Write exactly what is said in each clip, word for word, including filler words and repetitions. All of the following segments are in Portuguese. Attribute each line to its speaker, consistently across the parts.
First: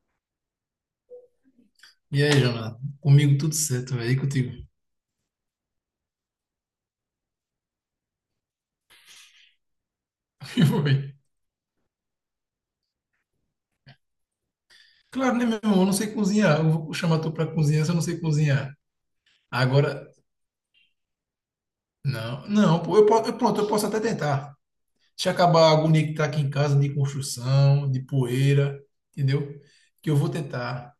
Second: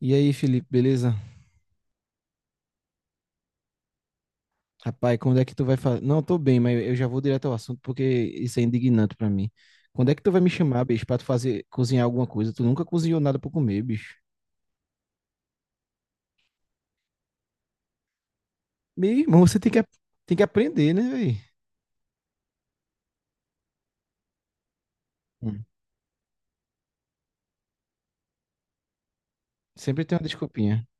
Speaker 1: E aí, Felipe, beleza?
Speaker 2: E aí, Jonathan? Comigo tudo certo, velho. E contigo?
Speaker 1: Rapaz, quando é que tu vai fazer? Não, tô bem, mas eu já vou direto ao assunto porque isso é indignante pra mim. Quando é que tu vai me chamar, bicho,
Speaker 2: Foi.
Speaker 1: pra tu fazer cozinhar alguma coisa? Tu nunca cozinhou nada pra comer, bicho.
Speaker 2: Claro, né, meu irmão? Eu não sei cozinhar. Eu vou chamar tu pra cozinhar se eu não sei cozinhar.
Speaker 1: Meu irmão, você tem que, a-
Speaker 2: Agora,
Speaker 1: tem que aprender, né, velho?
Speaker 2: não, não, pô, eu, po- eu- pronto, eu posso até tentar. Deixa
Speaker 1: Hum.
Speaker 2: acabar a agonia que tá aqui em casa de construção, de poeira, entendeu?
Speaker 1: Sempre
Speaker 2: Que eu
Speaker 1: tem uma
Speaker 2: vou
Speaker 1: desculpinha.
Speaker 2: tentar.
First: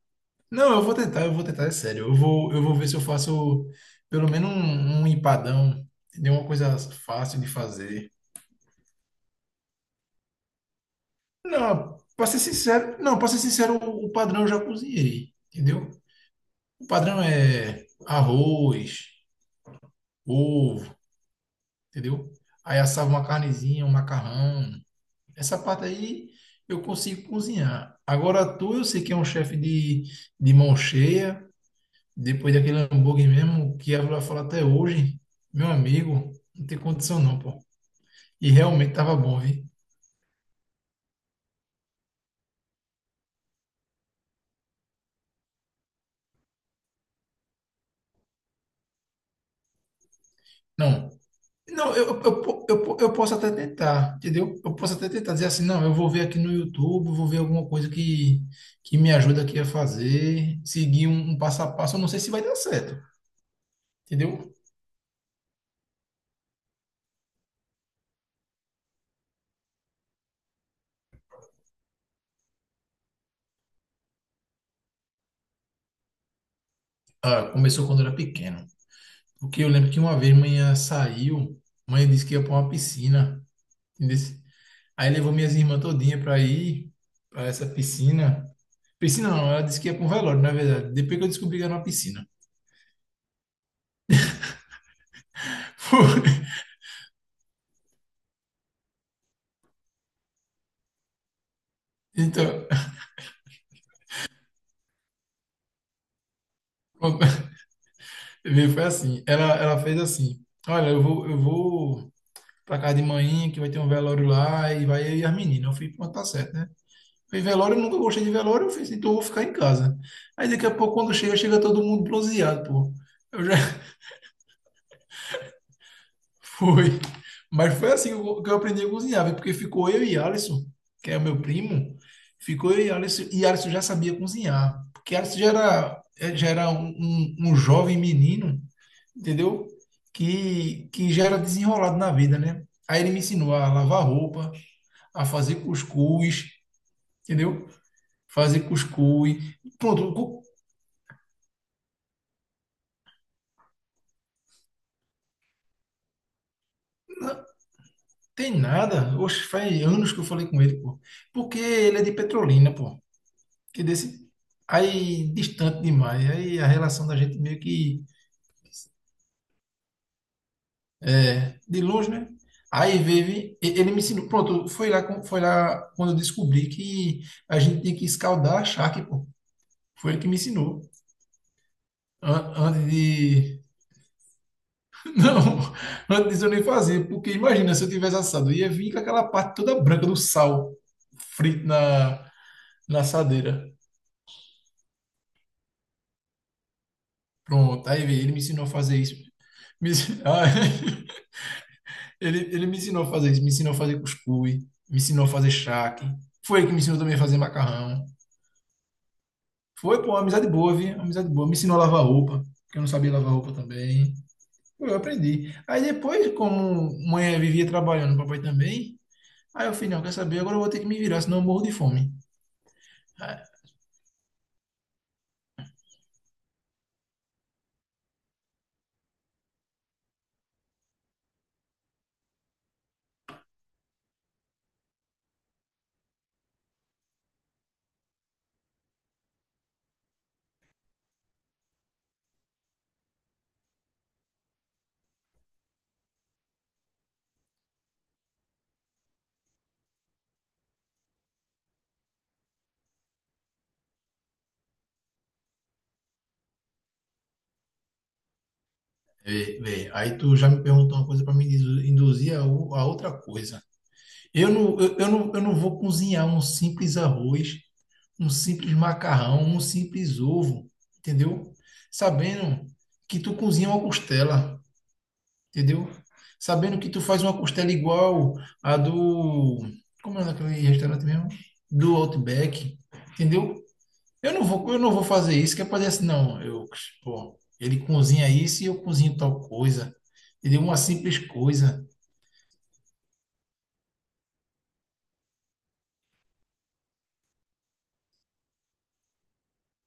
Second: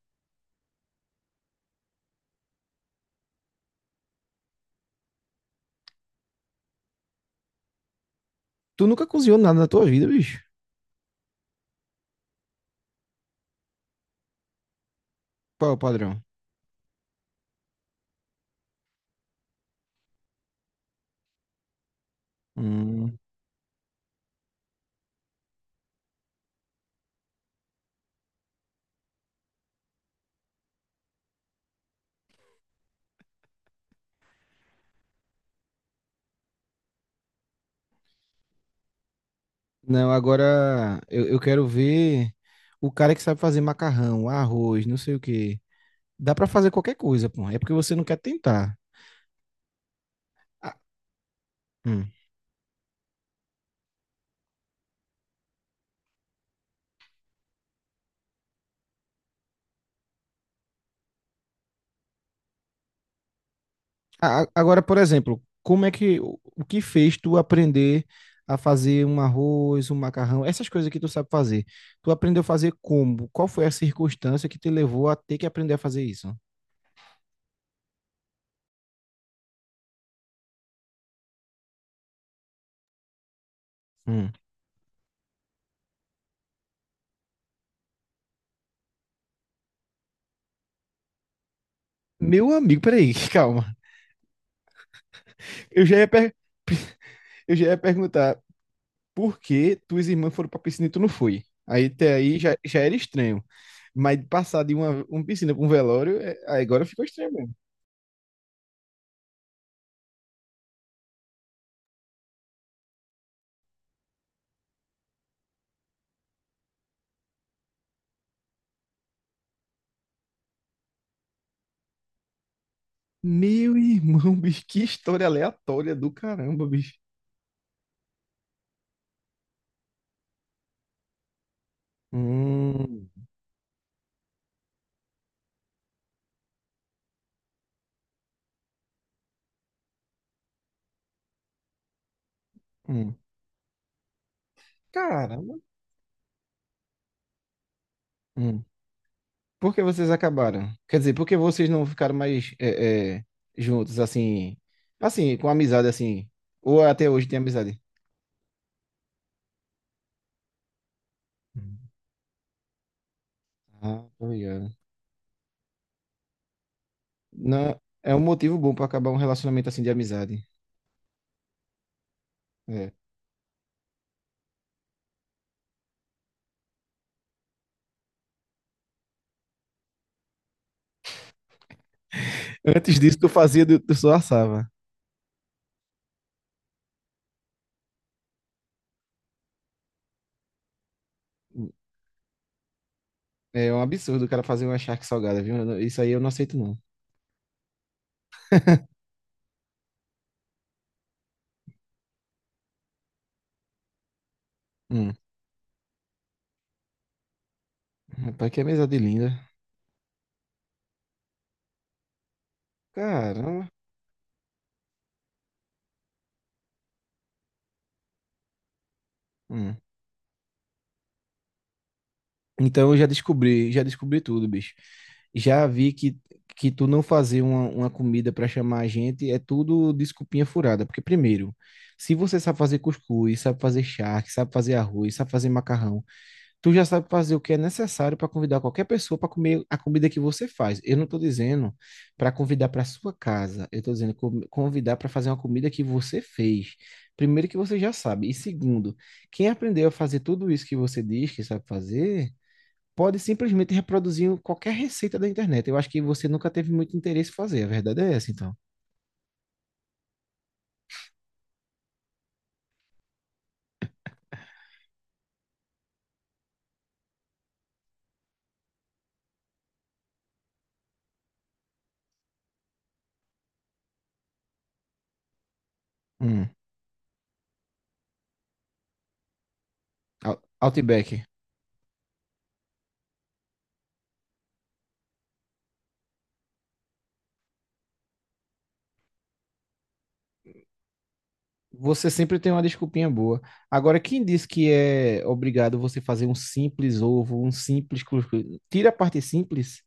Speaker 2: Não, eu vou tentar, eu vou tentar, é sério. Eu vou, eu vou ver se eu faço pelo menos um, um empadão, entendeu? Uma coisa fácil de fazer.
Speaker 1: Tu nunca cozinhou nada na tua vida, bicho?
Speaker 2: Não, pra ser sincero, não, pra ser sincero, o o padrão eu já cozinhei,
Speaker 1: Qual é o
Speaker 2: entendeu?
Speaker 1: padrão?
Speaker 2: O padrão é arroz, ovo, entendeu? Aí assava
Speaker 1: Hum.
Speaker 2: uma carnezinha, um macarrão. Essa parte aí eu consigo cozinhar. Agora tu, eu sei que é um chefe de, de mão cheia, depois daquele hambúrguer mesmo, que ela vai falar até hoje, meu amigo, não tem condição não, pô. E realmente tava bom, viu?
Speaker 1: Não, agora eu, eu quero ver o cara que sabe fazer macarrão, arroz, não sei o quê. Dá pra fazer qualquer coisa, pô. É porque você não quer tentar. Ah,
Speaker 2: Não, não, eu,
Speaker 1: hum.
Speaker 2: eu, po- eu, po- eu posso até tentar, entendeu? Eu posso até tentar dizer assim, não, eu vou ver aqui no YouTube, vou ver alguma coisa que, que me ajuda aqui a fazer, seguir um, um passo a passo, eu não sei se vai dar certo,
Speaker 1: A- a-
Speaker 2: entendeu?
Speaker 1: Agora, por exemplo, como é que o o que fez tu aprender a fazer um arroz, um macarrão, essas coisas que tu sabe fazer? Tu aprendeu a fazer como? Qual foi a circunstância que te levou a ter que aprender a fazer isso?
Speaker 2: Ah, começou quando eu era pequeno, porque eu lembro que uma vez manhã saiu, mãe disse que ia para uma piscina, entendeu?
Speaker 1: Hum.
Speaker 2: Aí levou minhas irmãs todinha para ir para essa piscina. Piscina não, ela disse que ia para um velório, na verdade, depois que eu descobri que era uma piscina.
Speaker 1: Meu amigo, peraí, calma. Eu já ia, per- eu já ia perguntar por que tuas irmãs foram pra piscina e tu não foi. Aí até aí já,
Speaker 2: Então,
Speaker 1: já era estranho. Mas passar de uma, uma piscina pra um velório, é- aí agora ficou estranho mesmo.
Speaker 2: viu? Foi assim. Ela, ela fez assim: Olha, eu vou, eu vou pra casa de manhã, que vai ter um velório lá, e vai eu e as meninas. Eu fui, pronto, tá certo, né? Fui em velório, eu nunca gostei de velório, eu fiz, então eu vou ficar em casa. Aí daqui a pouco, quando chega, chega todo mundo bronzeado, pô. Eu já
Speaker 1: Meu irmão, bicho, que história aleatória do caramba, bicho.
Speaker 2: foi. Mas foi assim que eu que eu aprendi a cozinhar, viu? Porque ficou eu e Alisson, que é o meu primo, ficou eu e
Speaker 1: Hum,
Speaker 2: Alisson, e Alisson já sabia cozinhar, porque Alisson já era, eh, já era um, um, um jovem menino, entendeu? Que, que já era desenrolado na vida, né? Aí ele
Speaker 1: hum.
Speaker 2: me ensinou a lavar roupa, a
Speaker 1: Caramba.
Speaker 2: fazer cuscuz, entendeu? Fazer
Speaker 1: Hum.
Speaker 2: cuscuz.
Speaker 1: Por que vocês
Speaker 2: Pronto, cu-
Speaker 1: acabaram? Quer dizer, por que vocês não ficaram mais é, é, juntos, assim, assim, com amizade, assim? Ou até hoje tem
Speaker 2: não
Speaker 1: amizade?
Speaker 2: tem nada. Oxe, faz anos que eu falei com ele, pô. Porque
Speaker 1: Hum.
Speaker 2: ele é de Petrolina, pô. Que
Speaker 1: Ah, tô
Speaker 2: desse
Speaker 1: ligado.
Speaker 2: aí distante demais. Aí a relação da gente meio
Speaker 1: Não,
Speaker 2: que
Speaker 1: é um motivo bom pra acabar um relacionamento assim de amizade.
Speaker 2: é, de longe, né?
Speaker 1: É.
Speaker 2: Aí vive, ele me ensinou, pronto, foi lá, com- foi lá quando eu descobri que a gente tinha que escaldar a charque, pô. Foi ele que me ensinou. An- antes
Speaker 1: Antes disso, tu fazia,
Speaker 2: de.
Speaker 1: do- tu só assava.
Speaker 2: Não, antes disso eu nem fazia, porque imagina se eu tivesse assado, eu ia vir com aquela parte toda branca do sal frito na, na assadeira.
Speaker 1: É um absurdo o cara fazer uma charque salgada, viu? Eu não- Isso aí eu não aceito, não.
Speaker 2: Pronto, aí veio, ele me ensinou a fazer isso. Me ensinou... Ele, ele me ensinou a fazer isso, me ensinou a fazer cuscuz, me
Speaker 1: Hum.
Speaker 2: ensinou a fazer charque. Foi ele que me ensinou também a fazer macarrão.
Speaker 1: Rapaz, que amizade linda.
Speaker 2: Foi, pô, uma amizade boa, viu? Uma amizade boa. Me ensinou a lavar roupa, porque eu não sabia lavar roupa
Speaker 1: Caramba.
Speaker 2: também. Pô, eu aprendi. Aí depois, como mãe vivia trabalhando, papai também, aí eu
Speaker 1: Hum.
Speaker 2: falei, não, quer saber? Agora eu vou ter que me virar, senão eu morro de fome.
Speaker 1: Então eu já descobri, já descobri tudo, bicho. Já vi que, que tu não fazer uma, uma comida para chamar a gente é tudo desculpinha furada. Porque, primeiro, se você sabe fazer cuscuz, sabe fazer charque, sabe fazer arroz, sabe fazer macarrão, tu já sabe fazer o que é necessário para convidar qualquer pessoa para comer a comida que você faz. Eu não estou dizendo para convidar para sua casa, eu estou dizendo co- convidar para fazer uma comida que você fez. Primeiro que você já sabe. E segundo, quem aprendeu a fazer tudo isso que você diz que sabe fazer pode simplesmente reproduzir qualquer receita da internet. Eu acho que você nunca teve muito interesse em fazer. A verdade é essa, então.
Speaker 2: Vê, vê. Aí tu já me perguntou uma coisa para me indu- induzir a, o- a outra coisa. Eu não, eu, eu não, eu não vou cozinhar um simples arroz um simples macarrão, um simples ovo, entendeu? Sabendo que tu cozinha uma costela, entendeu?
Speaker 1: Hum.
Speaker 2: Sabendo que tu faz uma costela igual a do. Como é
Speaker 1: Out-
Speaker 2: naquele restaurante
Speaker 1: Outback.
Speaker 2: mesmo? Do Outback, entendeu? Eu não vou, eu não vou fazer isso, que é pra dizer assim, não, eu, pô, ele cozinha isso e eu cozinho tal coisa, entendeu? Uma simples coisa.
Speaker 1: Você sempre tem uma desculpinha boa. Agora, quem diz que é obrigado você fazer um simples ovo, um simples cuscuz? Tira a parte simples,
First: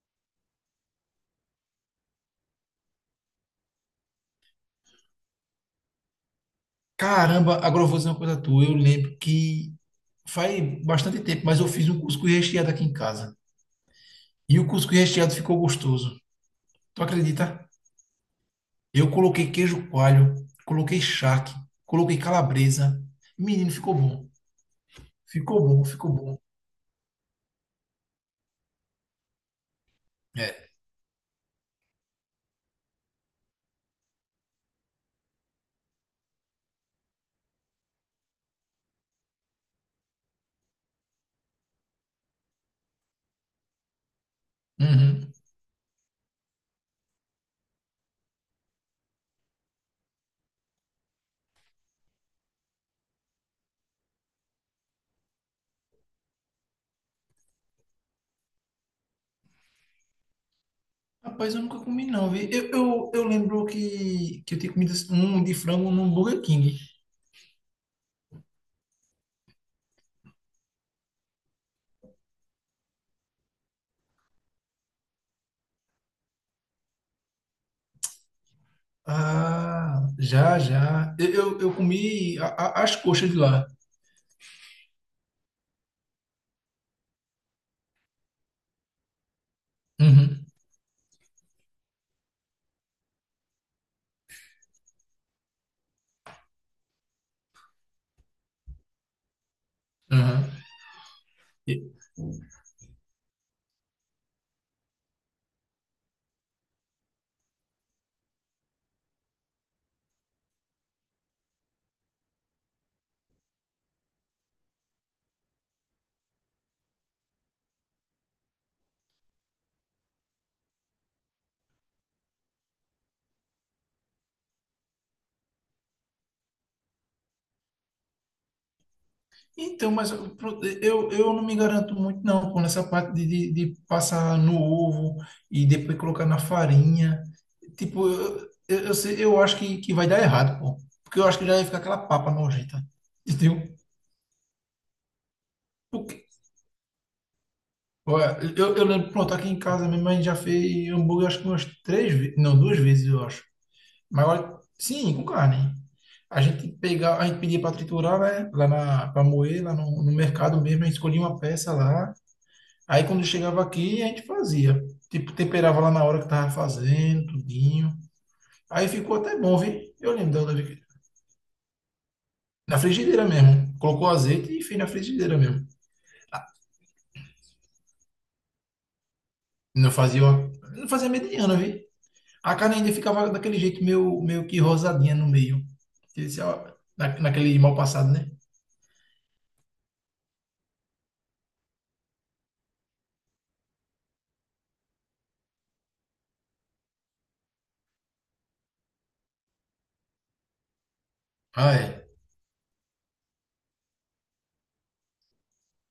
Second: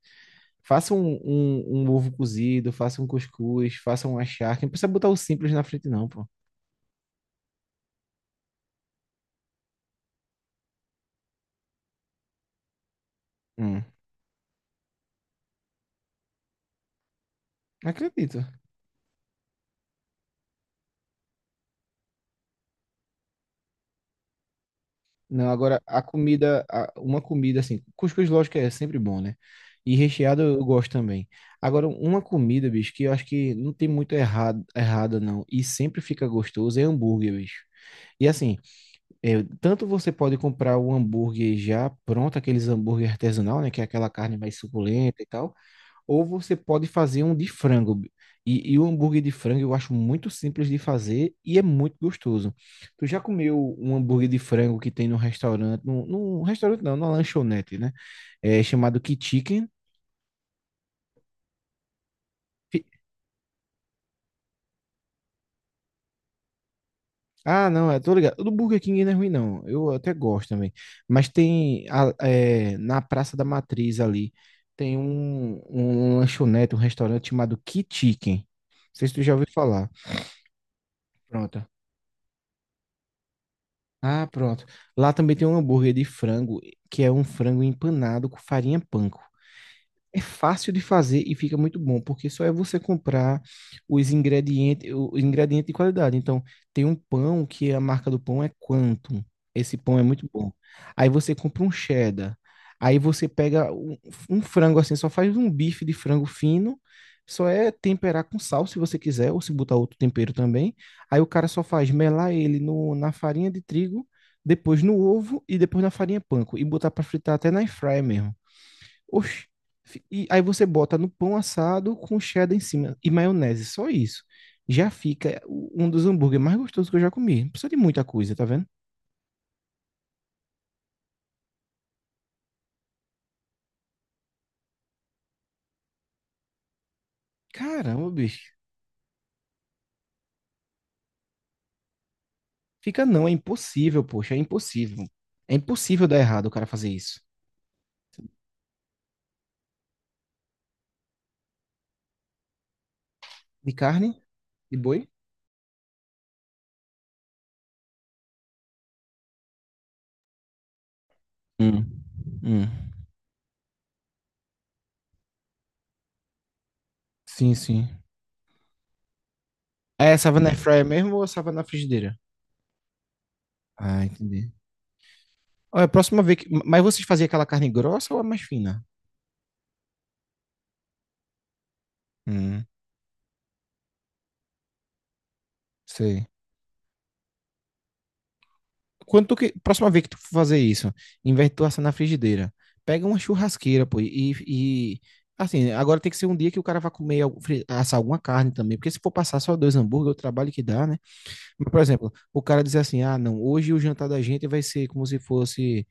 Speaker 1: faça um, um, um ovo cozido, faça um cuscuz, faça uma charque. Não precisa botar o simples na frente, não, pô.
Speaker 2: Caramba, agora eu vou dizer uma coisa tua, eu lembro que faz bastante tempo, mas eu fiz um cuscuz recheado aqui em casa.
Speaker 1: Hum.
Speaker 2: E o cuscuz recheado ficou gostoso. Tu acredita?
Speaker 1: Não acredito.
Speaker 2: Eu coloquei queijo coalho, coloquei charque, coloquei calabresa. Menino, ficou bom.
Speaker 1: Não,
Speaker 2: Ficou
Speaker 1: agora
Speaker 2: bom,
Speaker 1: a
Speaker 2: ficou bom.
Speaker 1: comida, a- uma comida assim, cuscuz lógico é sempre bom, né? E recheado eu
Speaker 2: É.
Speaker 1: gosto também. Agora, uma comida, bicho, que eu acho que não tem muito errado, errada não, e sempre fica gostoso, é hambúrguer, bicho. E assim, é, tanto você pode comprar o hambúrguer já pronto, aqueles hambúrguer artesanal, né? Que é aquela carne mais suculenta e
Speaker 2: Uhum.
Speaker 1: tal, ou você pode fazer um de frango. E, e o hambúrguer de frango eu acho muito simples de fazer e é muito gostoso. Tu já comeu um hambúrguer de frango que tem no restaurante, no, no restaurante não, na lanchonete, né? É chamado K-Chicken.
Speaker 2: Rapaz, eu nunca comi não, vi. Eu,
Speaker 1: Fi-
Speaker 2: eu, eu lembro que, que eu tinha comido um de frango num Burger King.
Speaker 1: Ah, não, é, tô ligado. O do Burger King não é ruim, não. Eu até gosto também. Mas tem a- é, na Praça da Matriz ali, tem um, um lanchonete, um restaurante chamado K-Chicken. Não sei se tu já ouviu falar.
Speaker 2: Ah, já, já. Eu, eu,
Speaker 1: Pronto.
Speaker 2: eu comi a- a- as coxas de lá.
Speaker 1: Ah, pronto. Lá também tem um hambúrguer de frango, que é um frango empanado com farinha panko. É
Speaker 2: Uhum.
Speaker 1: fácil de fazer e fica muito bom, porque só é você comprar os ingredientes, o o ingrediente de qualidade. Então, tem um pão que a marca do pão é Quantum. Esse pão é muito
Speaker 2: Uhum.
Speaker 1: bom. Aí você compra um cheddar. Aí você pega um, um frango assim, só faz um bife de frango fino. Só é temperar com sal, se você quiser, ou se botar outro tempero também. Aí o cara só faz melar ele no, na farinha de trigo, depois no ovo e depois na farinha panko. E botar para fritar até na air fryer mesmo. Oxi. Fi- E aí você bota no pão assado com cheddar em cima e maionese, só isso. Já fica o- um dos hambúrgueres mais gostosos que eu já comi. Não precisa de muita coisa, tá vendo?
Speaker 2: Então, mas eu, eu eu não me garanto muito, não, com essa parte de, de, de passar no ovo e depois colocar na farinha. Tipo,
Speaker 1: Caramba,
Speaker 2: eu,
Speaker 1: bicho.
Speaker 2: eu, eu, sei- eu acho que, que vai dar errado, pô. Porque eu acho que já ia ficar aquela papa nojenta.
Speaker 1: Fica não, é
Speaker 2: Entendeu?
Speaker 1: impossível, poxa, é impossível. É impossível dar
Speaker 2: Porque,
Speaker 1: errado o cara fazer isso.
Speaker 2: olha, eu, eu lembro, pronto, aqui em casa minha mãe já fez hambúrguer, acho que umas três vezes, não, duas vezes, eu acho.
Speaker 1: De carne?
Speaker 2: Mas olha,
Speaker 1: De boi?
Speaker 2: sim, com carne. A gente pegava, a gente pedia para triturar, né? Lá na, para moer, lá no, no mercado mesmo, a gente escolhia uma peça
Speaker 1: Hum.
Speaker 2: lá.
Speaker 1: Hum.
Speaker 2: Aí quando chegava aqui, a gente fazia. Tipo, temperava lá na hora que tava fazendo,
Speaker 1: Sim, sim.
Speaker 2: tudinho. Aí ficou até bom, viu?
Speaker 1: É
Speaker 2: Eu
Speaker 1: essa
Speaker 2: lembro da
Speaker 1: na
Speaker 2: outra
Speaker 1: air
Speaker 2: vez
Speaker 1: fryer
Speaker 2: que-
Speaker 1: mesmo ou essa na frigideira?
Speaker 2: na frigideira mesmo.
Speaker 1: Ah,
Speaker 2: Colocou
Speaker 1: entendi.
Speaker 2: azeite e fez na frigideira mesmo.
Speaker 1: Olha, a próxima vez que... Mas vocês faziam aquela carne grossa ou a mais fina?
Speaker 2: Não fazia, uma- não fazia mediana, viu? A
Speaker 1: Hum,
Speaker 2: carne ainda ficava daquele jeito meio, meio que rosadinha no meio.
Speaker 1: sei.
Speaker 2: Esse, ó, na- naquele mal passado, né?
Speaker 1: Quando tu que, próxima vez que tu for fazer isso, em vez de tu assar na frigideira, pega uma churrasqueira, pô, e, e assim, agora tem que ser um dia que o cara vai comer, algum- fri- assar alguma carne também, porque se for passar só dois hambúrguer, o trabalho que dá, né? Mas,
Speaker 2: Ah,
Speaker 1: por
Speaker 2: é.
Speaker 1: exemplo, o cara dizer assim, ah, não, hoje o jantar da gente vai ser como se fosse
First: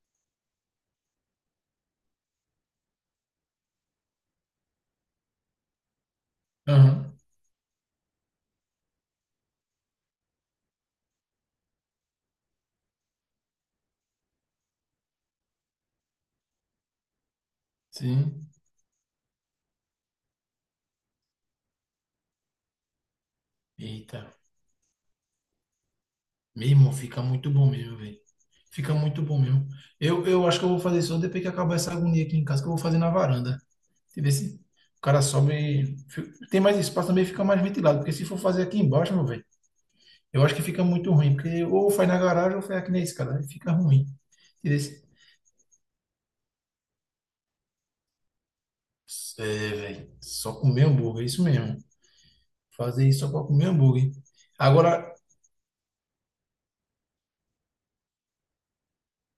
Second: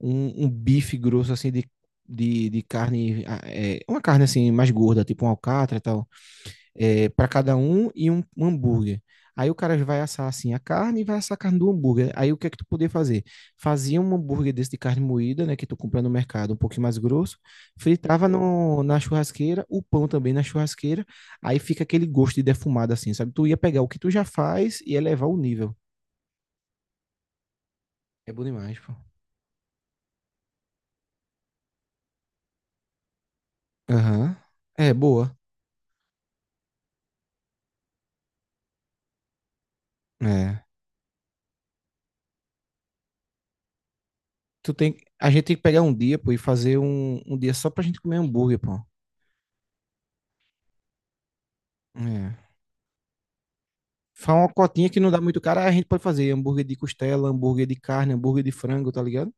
Speaker 1: um, um bife grosso, assim, de, de, de carne, ah, é, uma carne, assim, mais gorda, tipo um alcatra tal, é,
Speaker 2: Aham.
Speaker 1: para cada um e um, um hambúrguer. Aí o cara vai assar assim a carne e vai assar a carne do hambúrguer. Aí o que é que tu podia fazer? Fazia um hambúrguer desse de carne moída, né, que tu compra no mercado, um pouquinho mais grosso, fritava
Speaker 2: Sim.
Speaker 1: no, na churrasqueira, o pão também na churrasqueira, aí fica aquele gosto de defumado assim, sabe? Tu ia pegar o que tu
Speaker 2: Eita.
Speaker 1: já faz e elevar o nível.
Speaker 2: Meu irmão, fica muito bom mesmo, velho.
Speaker 1: É bom demais, pô.
Speaker 2: Fica muito bom mesmo. Eu, eu acho que eu vou fazer só depois que acabar essa agonia aqui em casa, que eu vou fazer na varanda. Entendeu?
Speaker 1: Aham.
Speaker 2: Se
Speaker 1: É
Speaker 2: o cara
Speaker 1: boa.
Speaker 2: sobe, fi- tem mais espaço também, fica mais ventilado, porque se for fazer aqui embaixo, meu velho, eu acho que
Speaker 1: É.
Speaker 2: fica muito ruim, porque ou faz na garagem ou faz aqui na escada, aí fica ruim.
Speaker 1: Tu
Speaker 2: Entendeu?
Speaker 1: tem, a gente tem que pegar um dia, pô, e fazer um, um dia só pra gente comer hambúrguer, pô.
Speaker 2: É, velho, só comer hambúrguer, é isso mesmo.
Speaker 1: É.
Speaker 2: Fazer isso só pra comer hambúrguer.
Speaker 1: Faz uma cotinha que não
Speaker 2: Agora,
Speaker 1: dá muito cara, aí a gente pode fazer hambúrguer de costela, hambúrguer de carne, hambúrguer de frango, tá ligado?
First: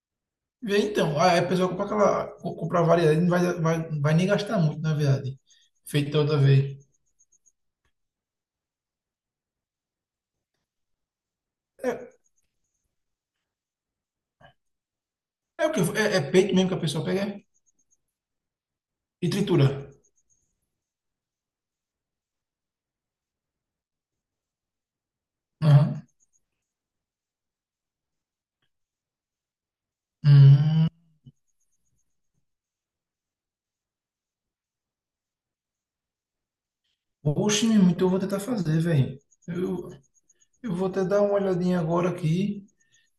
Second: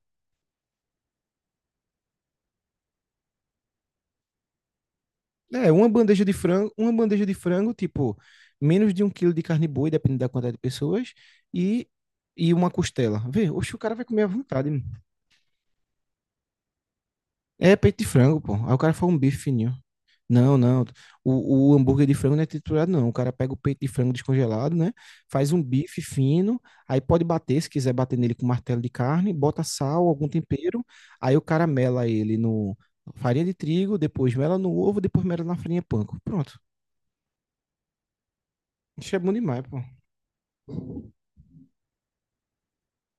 Speaker 2: vê então, aí a pessoa compra aquela, co- compra a variedade, não vai, vai, vai nem gastar muito, na verdade.
Speaker 1: É, uma
Speaker 2: Feito da
Speaker 1: bandeja de
Speaker 2: outra
Speaker 1: frango,
Speaker 2: vez.
Speaker 1: uma bandeja de frango, tipo, menos de um quilo de carne boi, dependendo da quantidade de pessoas, e,
Speaker 2: É,
Speaker 1: e uma costela. Vê, oxe, o cara vai comer à vontade, mano.
Speaker 2: é o que? É, é peito mesmo que a pessoa pega é?
Speaker 1: É peito de frango, pô. Aí o cara faz um
Speaker 2: E
Speaker 1: bife
Speaker 2: tritura.
Speaker 1: fininho. Não, não. O, o hambúrguer de frango não é triturado, não. O cara pega o peito de frango descongelado, né? Faz um bife
Speaker 2: Aham.
Speaker 1: fino, aí pode bater, se quiser bater nele com martelo de carne, bota sal, algum tempero,
Speaker 2: Hum,
Speaker 1: aí o cara mela ele no farinha de trigo, depois mela no ovo, depois mela na farinha panko. Pronto.
Speaker 2: oxe, meu irmão, então eu vou tentar fazer,
Speaker 1: Isso é
Speaker 2: velho.
Speaker 1: bom demais, pô.
Speaker 2: Eu, eu vou até dar uma olhadinha agora aqui.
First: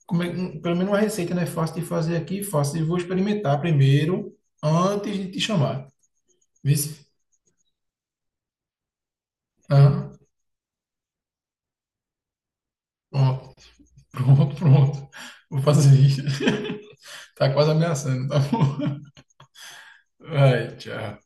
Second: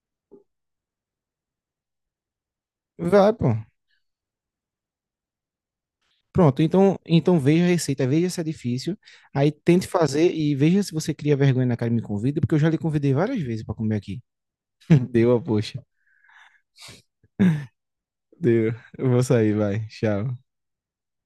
Speaker 2: Como é, um- pelo menos uma receita, né? Fácil de fazer aqui, fácil. E vou
Speaker 1: Vai, pô.
Speaker 2: experimentar primeiro, antes de te chamar.
Speaker 1: Pronto, então,
Speaker 2: Vice?
Speaker 1: então veja a receita, veja se é difícil, aí tente
Speaker 2: Ah,
Speaker 1: fazer e veja se você cria vergonha na cara e me convida, porque eu já lhe convidei várias
Speaker 2: pronto,
Speaker 1: vezes para comer aqui.
Speaker 2: pronto, pronto.
Speaker 1: Deu a
Speaker 2: Vou
Speaker 1: poxa.
Speaker 2: fazer isso. Tá quase ameaçando, tá
Speaker 1: Deu.
Speaker 2: bom?
Speaker 1: Eu vou sair, vai. Tchau.
Speaker 2: Vai, tchau.